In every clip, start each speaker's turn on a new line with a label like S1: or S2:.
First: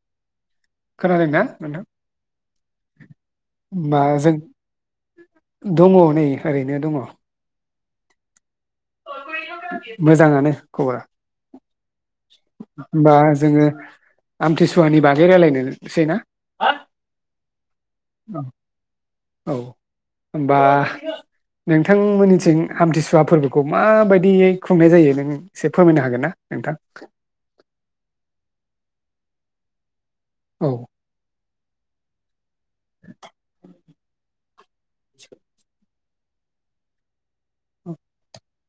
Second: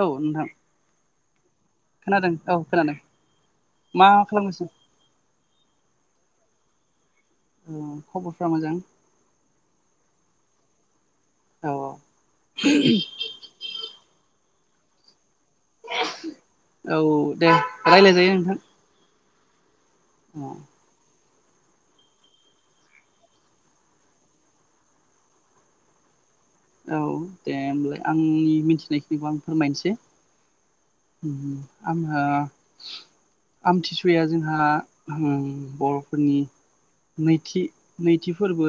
S1: औ नोंथां।
S2: खोनादों ना?
S1: खोनादों औ खोनादों
S2: होमबा
S1: मा
S2: जों
S1: खालामनोसै
S2: दङ नै ओरैनो दङ।
S1: खबरफ्रा मोजां?
S2: मोजाङानो खबरा।
S1: औ
S2: बा जोङो आमथिसुवानि बाग गै जरायलायनोसै ना?
S1: औ दे रायज्लायजायो नोंथां
S2: औ।
S1: औ
S2: बा नोंथांमोननिथिं आमथिसुवा फोर्बोखौ माबायदियै खुंनाय जायो नों एसे फोरमायनो हागोन ना? नोंथां
S1: औ दे होमबालाय आंनि मिथि नायखिनिखौ आं फोरमायनोसै
S2: औ
S1: आङो आमथिसुया जों दा ओ बर'फोरनि नैथि नैथि फोरबो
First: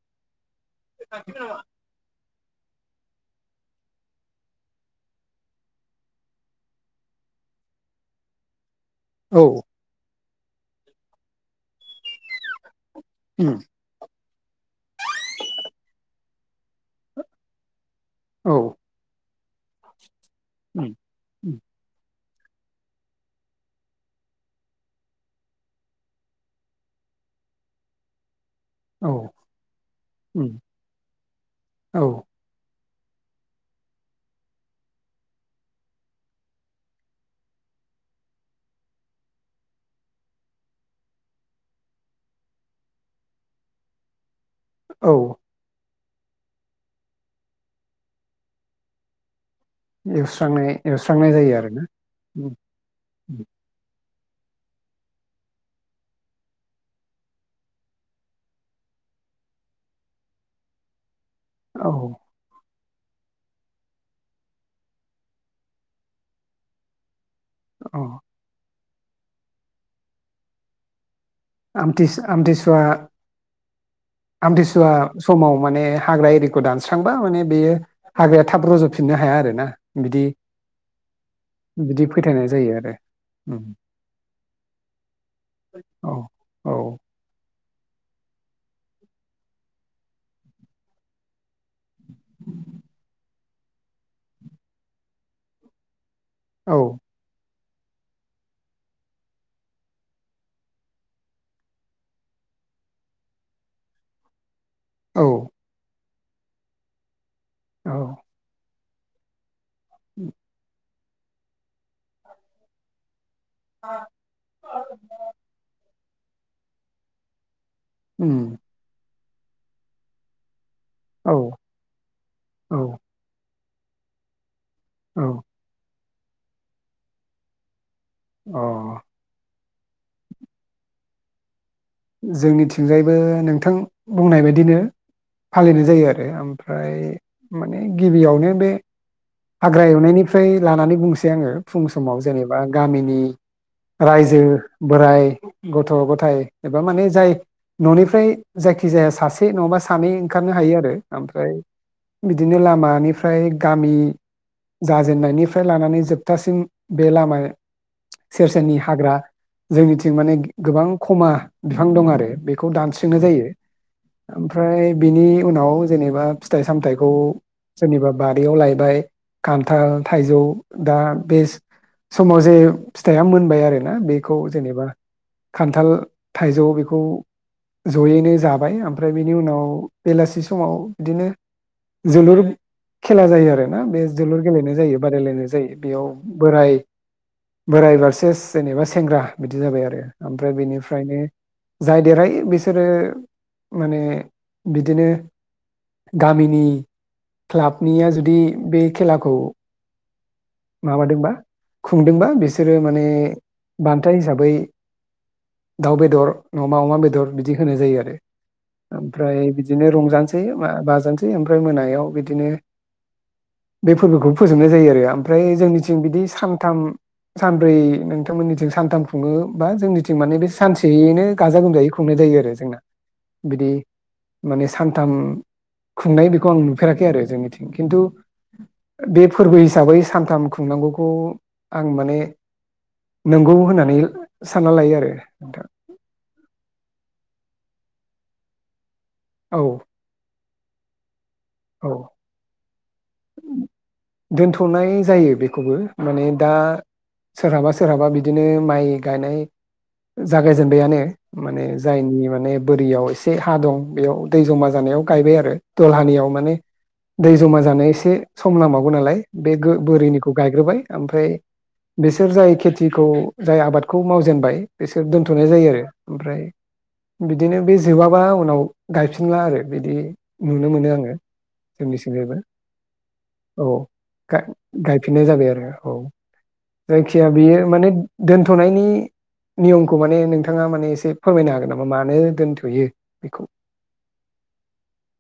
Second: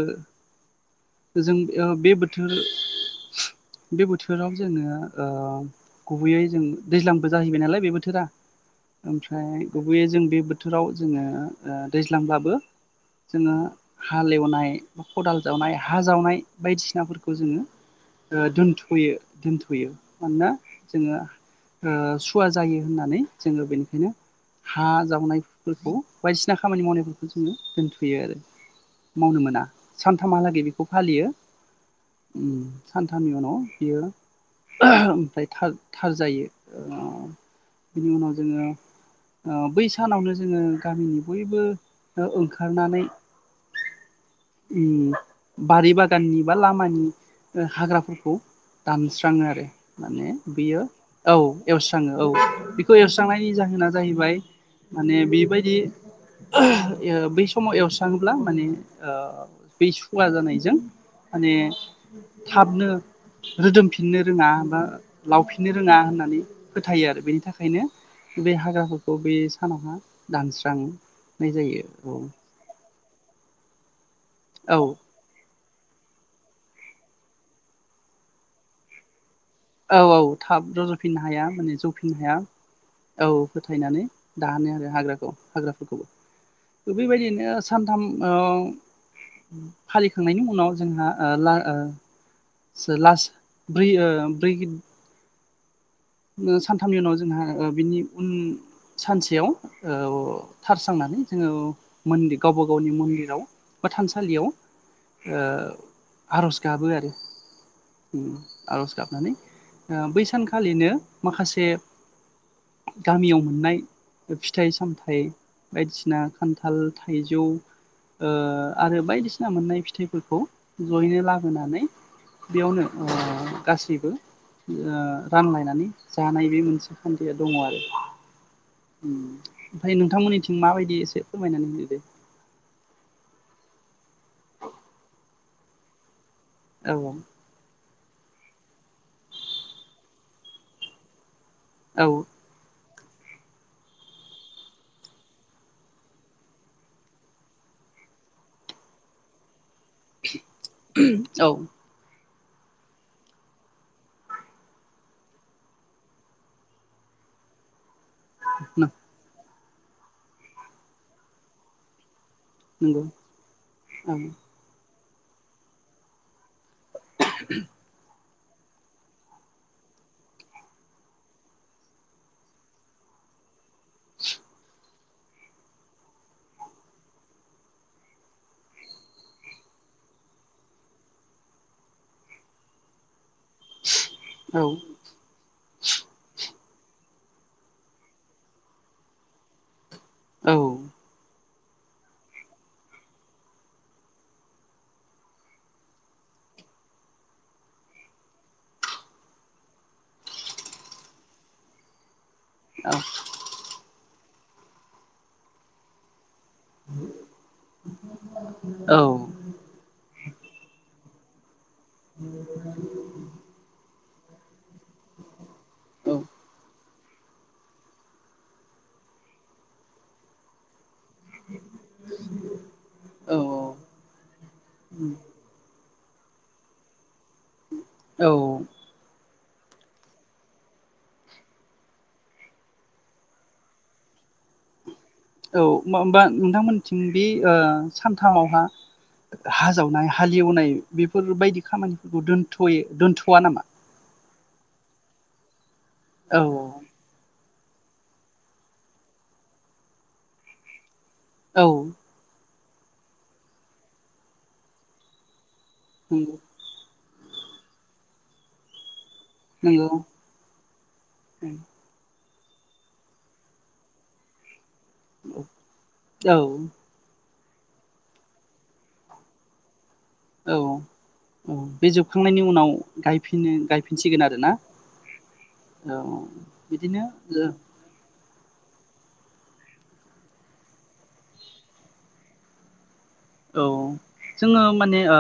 S1: जों ओ बे बो थोर-बे थोराव जोङो ओ गुबैयै जों दैज्लांबो जाहैबाय नालाय बे बोथोरा
S2: औ
S1: ओमफ्राय गुबैय जों बे बोथोराव जोङो ओ दैज्लांब्लाबो
S2: उम
S1: जोङो हालेवनाय खदाल जावनाय हा जावनाय बायदिसिनाफोरखौ जोङो ओ
S2: औ
S1: दोनथ'यो दोनथ'यो मानोना
S2: उम
S1: जोङो
S2: उम
S1: ओ सु वा जायो होननानै जोङो बेनिखायनो हा जावनायफोरखौ बायदिसिना खामानि मावनायफोरखौ जोङो दोनथ'यो आरो।
S2: औ
S1: मावनो मोना
S2: उम
S1: सानथामहालागै फालियो
S2: औ
S1: ओम सानथामनि उनाव बियो ओमफ्राय थार थार जायो बिनि उनाव जोङो ओ बै सानावनो जोङो गामिनि बयबो ओंखारनानै उम
S2: औ
S1: बारि बा गाननि बा लामानि हाग्राफोरखौ दानस्राङो आरो माने
S2: एवस्रांनाय
S1: बेयो
S2: एवस्रांनाय
S1: औ
S2: जायो आरोना
S1: एवस्राङो औ
S2: उम
S1: बेखौ
S2: उम
S1: एवस्रांनायनि जाहोना जाहैबाय माने बेबायदि ओ बै समाव एवस्राङोब्ला माने ओ बै सुवा जानायजों माने
S2: औ
S1: थाबनो रोदोमफिननो रोङा बा लावफिननो रोङा होननानै फोथायो आरो बेनि थाखायनो
S2: औ
S1: बे हाग्राखौ ब' बे सानावहा दानस्राङो
S2: आमथि सु- आमथिसुवा
S1: औ
S2: आमथिसुवा समाव माने हाग्रा एरिखौ दानस्रांबा माने बेयो हाग्राया थाब रज'फिननो हाया आरो
S1: औ औ थाब रजाफिननो हाया माने
S2: बिदि
S1: जौफिननो हाया
S2: फोथायनाय जायो आरो
S1: औ
S2: उम,
S1: फोथायनानै दानो आरो हाग्राखौ हाग्राफोरखौ
S2: औ औ
S1: [unintelligible] बिबायदिनो सानथाम ओ फालिखांनायनि उनाव जोंहा ओ ला ओ सो लासो बै ओ बेखिनि [unintelligible]
S2: औ
S1: सानथामनि उनाव जोंहा ओ बिनि उन सानसेयाव औ थारसांनानै जोङो मौनदि गावबा गावनि मन्दिराव बा थानसालियाव
S2: औ
S1: ओ आर'ज गाबो आरो
S2: औ
S1: उम आरज गाबनानानै ओ बै सानखालिनो माखासे गामियाव मोन मोननाय फिथाइ सामथाय बायदिसिना बिना खान्थाल थाइजौ ओ
S2: उम,
S1: आरो बायदिसि हानना मोननाय फिथाइफोरखौ जयैनो
S2: औ
S1: लाबोनानै
S2: औ
S1: बेयावनो ओ गासैबो ओ
S2: औ
S1: रानलायनानै जानाय बे मोनसे खान्थिया दङ आरो
S2: अ ।
S1: उम ओमफ्राय नोंथांमोननिथिं माबायदि एसे फोरमायनानै हो
S2: जोंनिथिंजायबो नों नोंथां बुंनाय बायदिनो फालिनाय जायो आरो आरो ओमफ्राय
S1: औ
S2: माने गिबियावनो बे हाग्रा एवनायनिफ्राय लानानै बुंसै आङो फुं समाव
S1: औ
S2: जेनेबा गामिनि रायजो बोराइ गथ' ग'थाय एबा माने जाय न'निफ्राय जायखि जाया सासे नङाबा सानै ओंखारनो हायो आरो
S1: औ
S2: ओमफ्राय बिदिनो लामानिफ्राय गामि जाजेननायनिफ्राय लानानै जोबथासिम बे लामाय सेर सेरनि हाग्रा जोंनिथिं माने गोबां खमा बिफां दं आरो बेखौ
S1: नंगौ
S2: दानस्रिनाय जायो
S1: औ
S2: ओमफ्राय बिनि उनाव जेनेबा फि फिथाइ सामथाइखौ सोरनिबा बारियाव लायबाय। खान्थाल, थाइजौ दा बे समाव जे फिथाइया मोनबाय आरो ना बेखौ जेनेबा खान्थाल, थाइजौ बेखौ जयैनो जाबाय ओमफ्राय बेनि उनाव बेलासि समाव बिदिनो जोलुर खेला जायो आ रो ना बे जोलुर
S1: औ
S2: गेलेनाय जायो बादायलायनाय जायो बेयाव बोराय बोराय बारसेस जेनेबा सेंग्रा बिदि जाबाय आरो। ओमफ्राय
S1: औ
S2: बेनिफ्रायनो जाय देरहायो बिसोरो माने बिदिनो गामिनि क्लाबनिया जुदि बे खेलाखौ माबादोंबा खुंदोंबा बेस सोरो माने बां थाइ हिसाबै दाउ बेदर नङाबा अमा बेदर बिदि होनाय जायो आरो
S1: औ
S2: ओमफ्राय बिदिनो रंजानोसै बा बाजानो सै आम फ्राय मोनायाव बिदिनो बे फोरबोखौ फोजोबनाय जायो आरो। फ्राय जोंनिथिं
S1: औ
S2: बिदि सानथाम सानब्रै नोंथांमोननिथिं सानथाम खुङो बा जोंनिथिं माने बे सानसे एयैनो गाजा गोमजायै खुंनाय जायो आरो जोंना बिदि माने सानथाम खुंनाय बेखौ आं नुफेराखै आरो जोंनिथि खिन्थु बेब फोरबो हिसाबै सानथाम खुंनांगौखौ आं माने नोंगौ होननानै सानना लायो आरो।
S1: औ
S2: नोंथां
S1: मामबा नोंथांमोनथिं बे ओ सानथामावहा
S2: औ
S1: हा जावनाय हाल एवनाय बिब फोरबायदि
S2: औ
S1: खामानिफोरखौ दोनथ'यो दोनथ'
S2: दोनथ'नाय नाय जायो बेखौबो। माने
S1: औ
S2: दा
S1: औ
S2: सोरहाबा सोरहाबा बिदिनो माइ गायनाय जागायजेनबायानो।
S1: औ
S2: माने जायनि माने बोरियाव एसे हा दं बेयाव दै जमा जानायाव गायबाय आरो। दलहानियाव माने दै जमा जानो एसे एसे सम नांबावगौ नालाय। बे गो
S1: नंगौ
S2: बोरिनिखौ गायग्रोबाय ओमफ्राय
S1: नंगौ
S2: बेस बुरजायै खेथिखौ जाय आबादखौ मावजेनबाय एसे दोन्थ'नाय जायो आरो
S1: औ
S2: ओमफ्राय बिदिनो बे जोबाबा उनाव गायफिनला आरो बिदि
S1: औ
S2: नुनो मोनो आङो
S1: औ बे
S2: जोंनिथिंजायबो
S1: जोबखांनायनि उनाव गायफिनो
S2: औ
S1: गायफिनसिगोन आरोना
S2: गायफिननाय जाबाय आरो औ
S1: बिदिनो
S2: जायखिया
S1: ओ
S2: बेयो माने दोनथ'नायनि नियमखौ माने नोंथाङा माने एसे फोरमायनो हागोन नामा मानो दोन्थ'यो?
S1: औ जोङो माने ओ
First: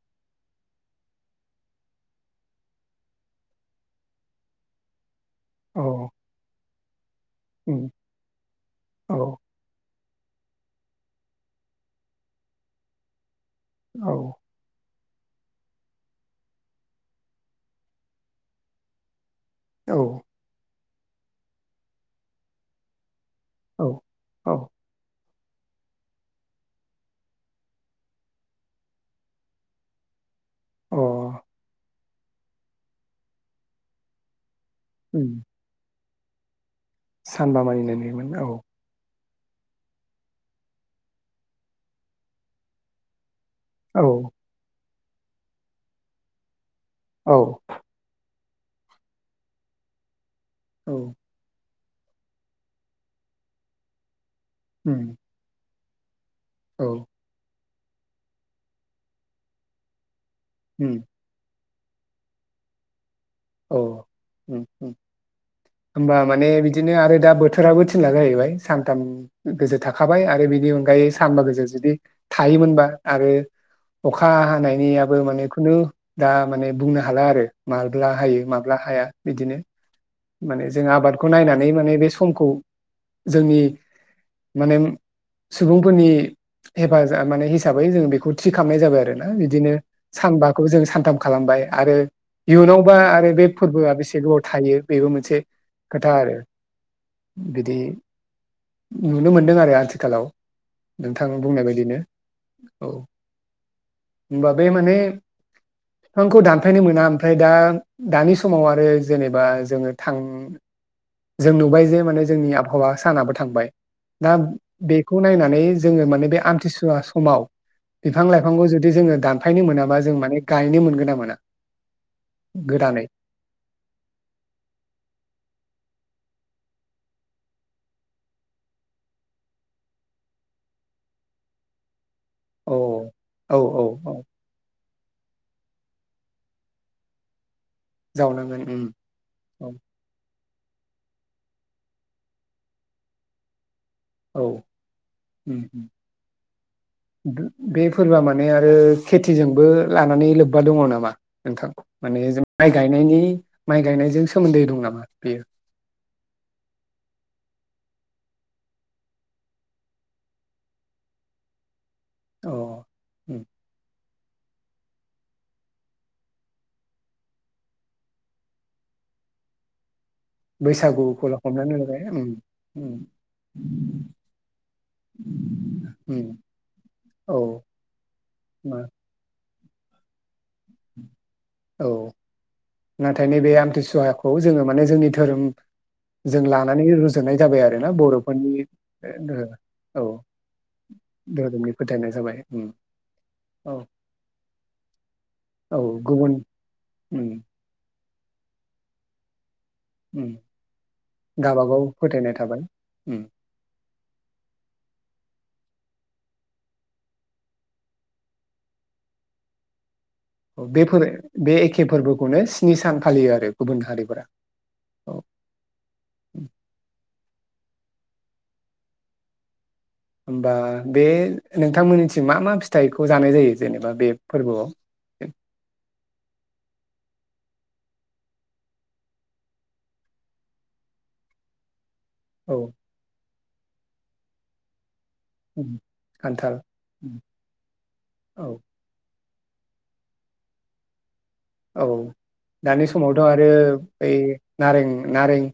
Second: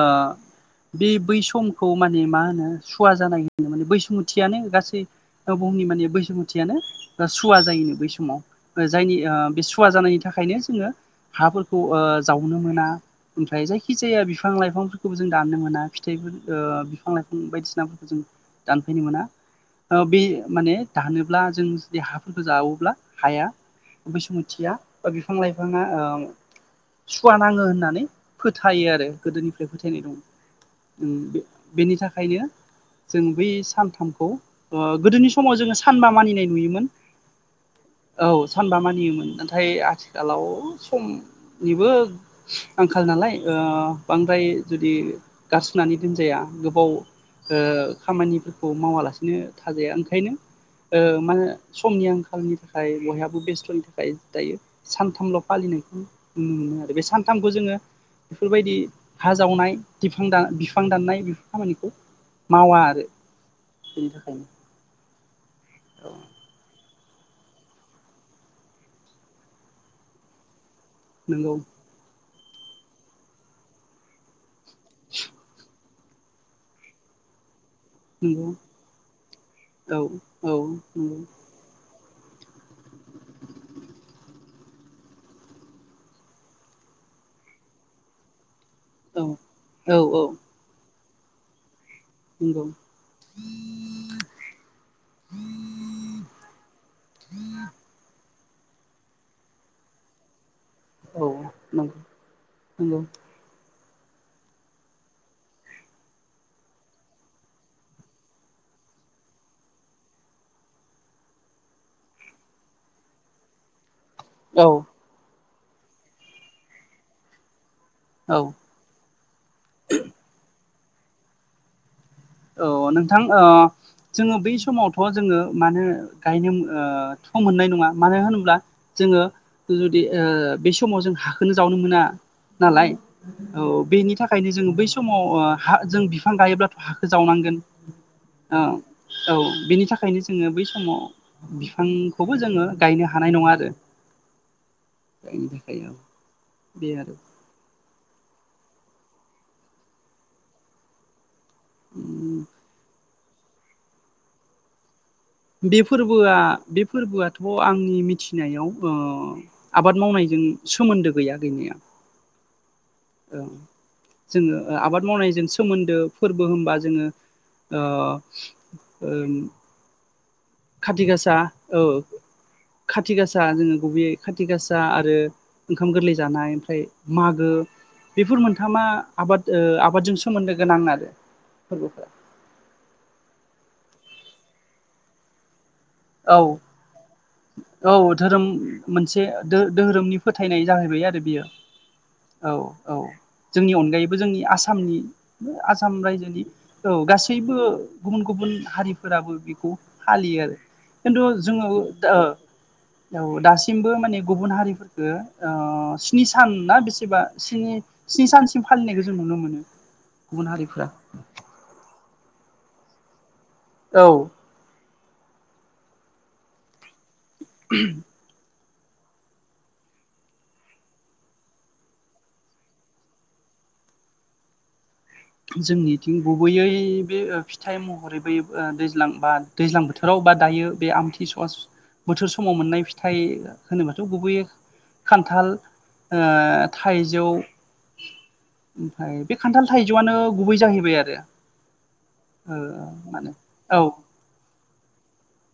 S1: बे बै समखौ माने मा होनो सुवा जानाय होनो माने बैसुमुथियानो गासै औ बुहुमनि
S2: औ
S1: माने बैसुमुथियानो सुवा
S2: उम
S1: जायोनो बै समाव जायनि
S2: औ
S1: बे सुवा जानाय थाखायनो जोङो हाफोरखौ जावनो मोना ओमफ्राय जायखि
S2: औ
S1: जाया बिफां लाइफां खौ जों दाननो मोना फिथाइफोरखौ बिफां लाइफां बायदिसिनाफोरखौ जों दानफाइनो मोना। औ बे माने दानोब्ला जों जुदि हाफोरखौ जावोब्ला हाया
S2: औ
S1: बैसुमुथिया बिफां लाइफाङा सुवा नाङो होननानै फोथायो आरो गोदोनिफ्राय फोथायनाय दं।
S2: अ
S1: ओं बे बेनि थाखाय ओंखायनो जों बै सानथामखौ ओ
S2: उम
S1: गोदोनि समाव जोङो सानबा मानिनाय नुयोमोन।
S2: सानबा मानिनाय नुयोमोन औ।
S1: सानबा मानियोमोन नाथाय आथिखालाव समनिबो आंखाल नालाय ओ
S2: औ
S1: बांद्राय जुदि गारसोननानै दोनजाया गोबाव
S2: औ
S1: ओ खामानि खौ मावालासिनो थाजाया ओंखायनो
S2: औ
S1: ओ मा समनि आंखालनि थाखाय बयहाबो बेस्थ'नि थाखाय दायो
S2: उम
S1: सानथामल' फालिनाय [inaudible]
S2: औ
S1: उम बे सानथाम जोङो बेफोर बादि हा जावनाय दिब बिफां दा बिफां
S2: उम
S1: दाननाय बि खामानिखौ मावा आरो
S2: अ
S1: बेनि थाखायनो
S2: उम उम
S1: औ
S2: होमबा माने बिदिनो आरो दा बोथोराबो थिनला जाहैबाय सानथाम गोजोर थाखाबाय आरो बिनि अनगायै गायै सामबा
S1: नंगौ
S2: गोजौ जुदि थायोमोनबा आरो अखा हानाय नियाबो माने खुनु दा माने बुंनो हाला आरो मा हायो
S1: नंगौ
S2: माब्ला हाया बिदिनो
S1: औ औ
S2: माने जों आबादखौ
S1: नंगौ
S2: नायनानै माने बे समखौ जोंनि माने सुबुंफोरनि हेफाजाब माने हिसाबै जोङो बेखौ थि खालामनाय जाबाय आरो ना बिदिनो
S1: औ औ
S2: सानबाखौ जों सानथाम खालामबाय आरो
S1: नंगौ
S2: इयुनावबा आरो बे फोरबोआ बेसे गोबाव थायो? बेबो मोनसे खोथा आरो बिदि नुनो मोनदों आरो आथिखालाव
S1: औ
S2: नोंथां बुंनाय
S1: नंगौ
S2: बायदिनो औ
S1: नंगौ
S2: होमबा बे माने बिफांखौ दानफायनो मोना ओमफ्राय दा दानि समाव आरो जेनेबा जोङो थां जों नुबाय जे माने जोंनि आबहावा सानाबो थांबाय। दा
S1: औ
S2: बेखौ नायना नै जोङो माने बे आमथिसुवा समाव बिफां
S1: औ
S2: लाइफांखौ जुदि जोङो दानफायनो मोनाबा जों माने गायनो मोन मोना मोना
S1: औ
S2: गोदानै
S1: नोंथां ओ जोङो बै समावथ' जोङो मानो गायनो ओ थ' मोननाय नङा मानो होनोब्ला जोङो जुदि ओ बे समाव जों हाखोनो जावनो मोना।
S2: औ
S1: नालाय औ बेनि थाखायनो जोङो बैस समाव ओ हा जों बिफां गायोब्लाथ' हा जावनांगोन। ओ
S2: जावनांगोन उम
S1: औ बेनि थाखायनो जों जोङो बै समाव बिफांखौबो जोङो गायनो हानाय नङा आरो
S2: औ
S1: गायनो
S2: उम
S1: थाखाय
S2: उम
S1: औ बे आरो
S2: गो बे फोरबोआ मान ने आरो खेथिजोंबो लानानै लोब्बा दङ नामा नोंथां माने जों माइ गायनायनि माइ गायनायजों सोमोन्दै दं नामा बेयो
S1: बे फोरबोआ बे फोरबोआथ आंनि मिथिनायाव ओ आबाद मावनायजों सोमोन्दो गैया गैनाया
S2: अ उम
S1: औ जोङो आबाद मावनायजों सोमोन्दो फोरबो होनबा जोङो ओ ओम खाथि
S2: बैसागुखौल
S1: गासा
S2: हमनानै
S1: औ
S2: लाबाय उम उम
S1: खाथि गासा जोङो गुबैयै खाथि गासा आरो ओंखाम गोरलै
S2: उम
S1: जानाय ओमफ्राय
S2: औ
S1: मागो बेफोर
S2: मा
S1: मोनथामा आबाद ओ आबादजों सोमोन्दो गोनां आरो
S2: औ
S1: फोरबोफोरा
S2: नाथाय नैबे आमथिसुवाखौ जोङो माने जोंनि धोरोम
S1: औ
S2: जों लानानै रुजुनाय जाबाय आरोना
S1: औ धोरोम
S2: बर'फोरनि
S1: मोनसे दों
S2: ओ
S1: दोहोरोमनि
S2: औ
S1: फोथायनाय जाहैबाय आरो बियो
S2: धोरोमनि फोथायनाय जाबाय
S1: औ
S2: उम
S1: औ जोंनि
S2: औ
S1: अनगायैबो जोंनि आसामनि
S2: औ
S1: आसाम
S2: गुबुन
S1: रायजोनि औ
S2: उम
S1: गासैबो गुबुन गुबुन हारिफोराबो बेखौ
S2: उम
S1: फालियो आरो खिन्थु जोङो
S2: गावबागाव फोथायनाय थाबाय उम
S1: औ दासिमबो माने गुबुन हारिफोरफोरखो ओ स्नि सान ना बेसेबा सिनि स्नि सानसिम फालिनायखौ जों नुनो मोनो गुबुन हारिफ्रा
S2: बेफोर बे एखे फोरबो खौनो स्नि सान फालियो आरो गुबुन
S1: औ
S2: हारिफोरा अ ओ
S1: [unintelligible]
S2: होमबा बे नोंथांमोननिथि मा मा फिथाइखौ जानाय जायो जेनेबा बे फोरबोआव
S1: जोंनिथिं गुबैयै बे ओ फिथाइ महरै बै ओ दैज्लां बा दैज्लां बोथोराव बा दायो बे आमथि सुवास बोथोर
S2: औ
S1: समाव मोननाय फिथाइ होनोबाथ गुबोयो खान्थाल
S2: उम
S1: ओ
S2: खान्थाल उम
S1: थाइजौ
S2: औ
S1: ओमफ्राय बे खान्थाल थाय जौयानो गुबै जाहैबाय आरो ।
S2: औ दानि समावथ' आरो
S1: औ
S2: बै नारें नारें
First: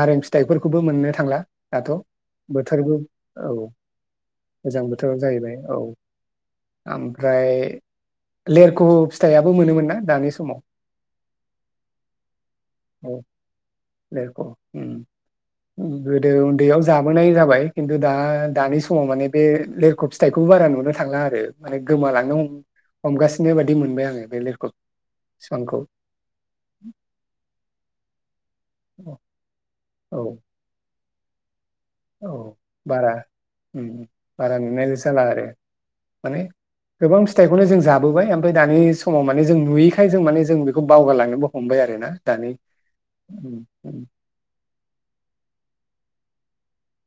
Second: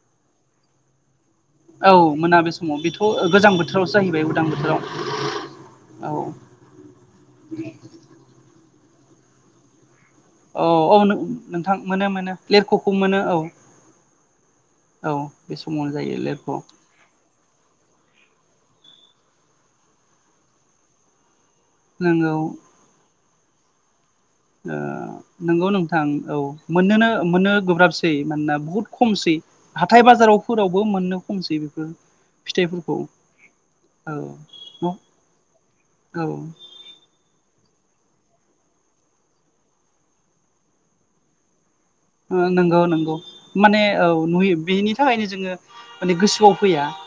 S2: नारें फिथाइफोरखौबो मोननो थांला ।
S1: औ मोना बे समाव बेथ' गोजां बोथोरावसो जाहैबाय उदां
S2: गोजां जाहैबाय औ
S1: बोथोराव औ
S2: ख' फिथाइआबो मोनोमोन ना? दानि समाव
S1: औ औ नोंथां मोनो मोनो लेरख'खौ मोनो औ
S2: लेरख' उम
S1: औ बे समावनो जायो लेरख'
S2: आ दा दानि समाव माने बे लेरख' फिथाइखौ बारा नुनो थांला आरो। माने गोमालांनो
S1: नोंगौ
S2: हम हमगासि बेबायदि मोनबाय आङो। बे लेरख'
S1: ओ नोंगौ
S2: बिफांखौ
S1: नोंथां औ मोननोनो मोननो गोब्राबसै मानोना बुहुद खमसै हाथाय
S2: औ
S1: बाजारावफोरावबो मोननो खमसै।
S2: औ
S1: फिथाइफोरखौ
S2: बारा उम उम
S1: औ
S2: बारा नुनाय जाला आरो माने
S1: औ
S2: गोबां फिथाइखौनो जों जाबोबाय ओमफ्राय दानि समाव माने जों नुयैखाय जों माने जों बेखौ बावगारलांनोबो हमबाय आरो।
S1: ओ नोंगौ नोंगौ माने औ नुयो बेनि थाखायनो जोङो माने गोसोआव फैया। ओ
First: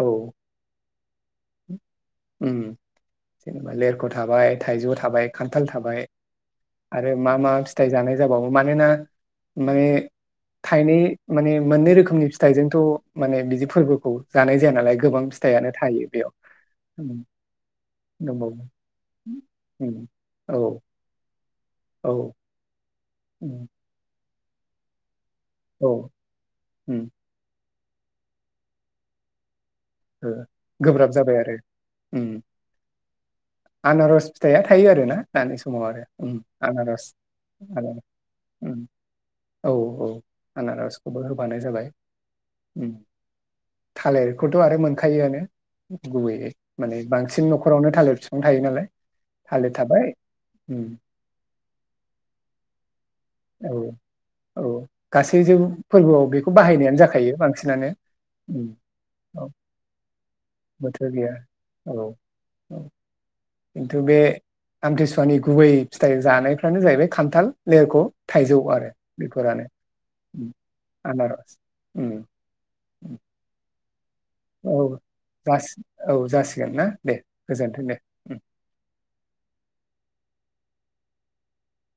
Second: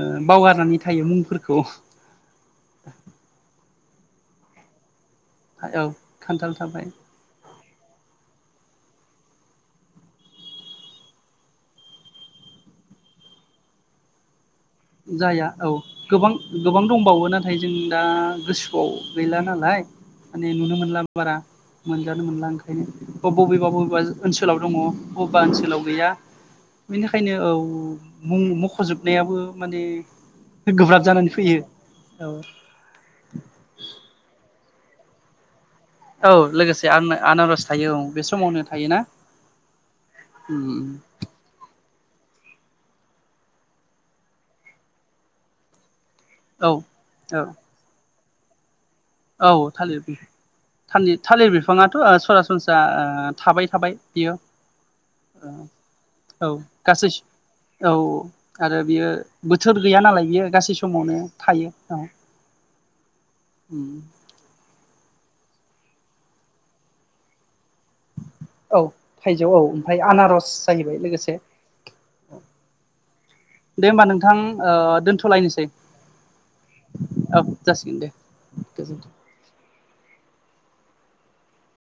S2: औ
S1: बावगारनानै थायो मुं फोरफोरखौ।
S2: उम जेनेबा लेरख' थाबाय थाइजौ थाबाय खान्थाल
S1: औ
S2: थाबाय
S1: खान्थाल थाबाय
S2: आरो मा मा फिथाइ जानाय जाबावो मानोना माने थाइनै माने मोननै रोखोमनि फिथाइजोंथ' माने बिदि फोरबोखौ जानाय जाया नालाय गोबां
S1: जाया औ
S2: फिथाइयानो थायो
S1: गोबां
S2: बेयाव
S1: गोबां
S2: उम,
S1: दंबावो नाथाय जों दा
S2: दंबावो
S1: गोसोआव गैला नालाय
S2: उम,
S1: माने
S2: औ
S1: नुनो मोनला बारा मोनजानो
S2: औ
S1: मोनला ओंखायनो । [inaudible]
S2: उम,
S1: बबेबा बबेबा जा ओनसोलाव दङ। बबेबा ओनसोलाव गैया
S2: औ उम,
S1: बेनिथाखायनो औ। मुं मख'जोबनायाबो माने
S2: ओ
S1: गोब्राब जानानै
S2: जाबाय आरो
S1: फैयो
S2: उम
S1: औ।
S2: आनारस फिथाइया थायो आरो ना दानि स समाव आरो
S1: औ
S2: उम
S1: लोगोसे
S2: आनारस
S1: आनारस थायो
S2: आरो
S1: औ बे समावनो
S2: उम
S1: थायोना
S2: औ औ आनारसखौबो होबानो जाबाय। उम थालिर ख खोथ' आरो मोनखायोआनो। गुबैयै
S1: औ
S2: माने बांसिन नखरावनो थालिर आं थायो नालाय।
S1: औ थालिर
S2: उम
S1: थालि थालिर बिफाङाथ सरासनस्रा ओ थाबाय
S2: औ
S1: थाबाय बियो
S2: औ गासैजों फोरबोआव बेखौ
S1: औ
S2: बाहायनायानो
S1: गासै
S2: जाखायो बांसिनानो
S1: औ
S2: उम
S1: आरो बियो
S2: औ
S1: बोथोर गैया नालाय बियो गासै
S2: बोथोर
S1: समावनो
S2: गैया
S1: थायो औ।
S2: औ खिन्थु
S1: उम
S2: बे आमथि मानि गुबै फिथाइ जानायफ्रानो जाहैबाय खान्थाल [unintelligible] थाइजौ
S1: औ
S2: आरो
S1: थाइजौ औ
S2: बेफोरानो
S1: ओमफ्राय आनारस
S2: उम
S1: जाहैबाय लोगोसे
S2: आनारस उम।
S1: दे होमबा नों। थां ओ
S2: औ
S1: दोनथ'लायनोसै
S2: जासि औ जासिगोन ना दे
S1: औ
S2: गोजोन्थों
S1: जासिगोन दे गोजोनथों।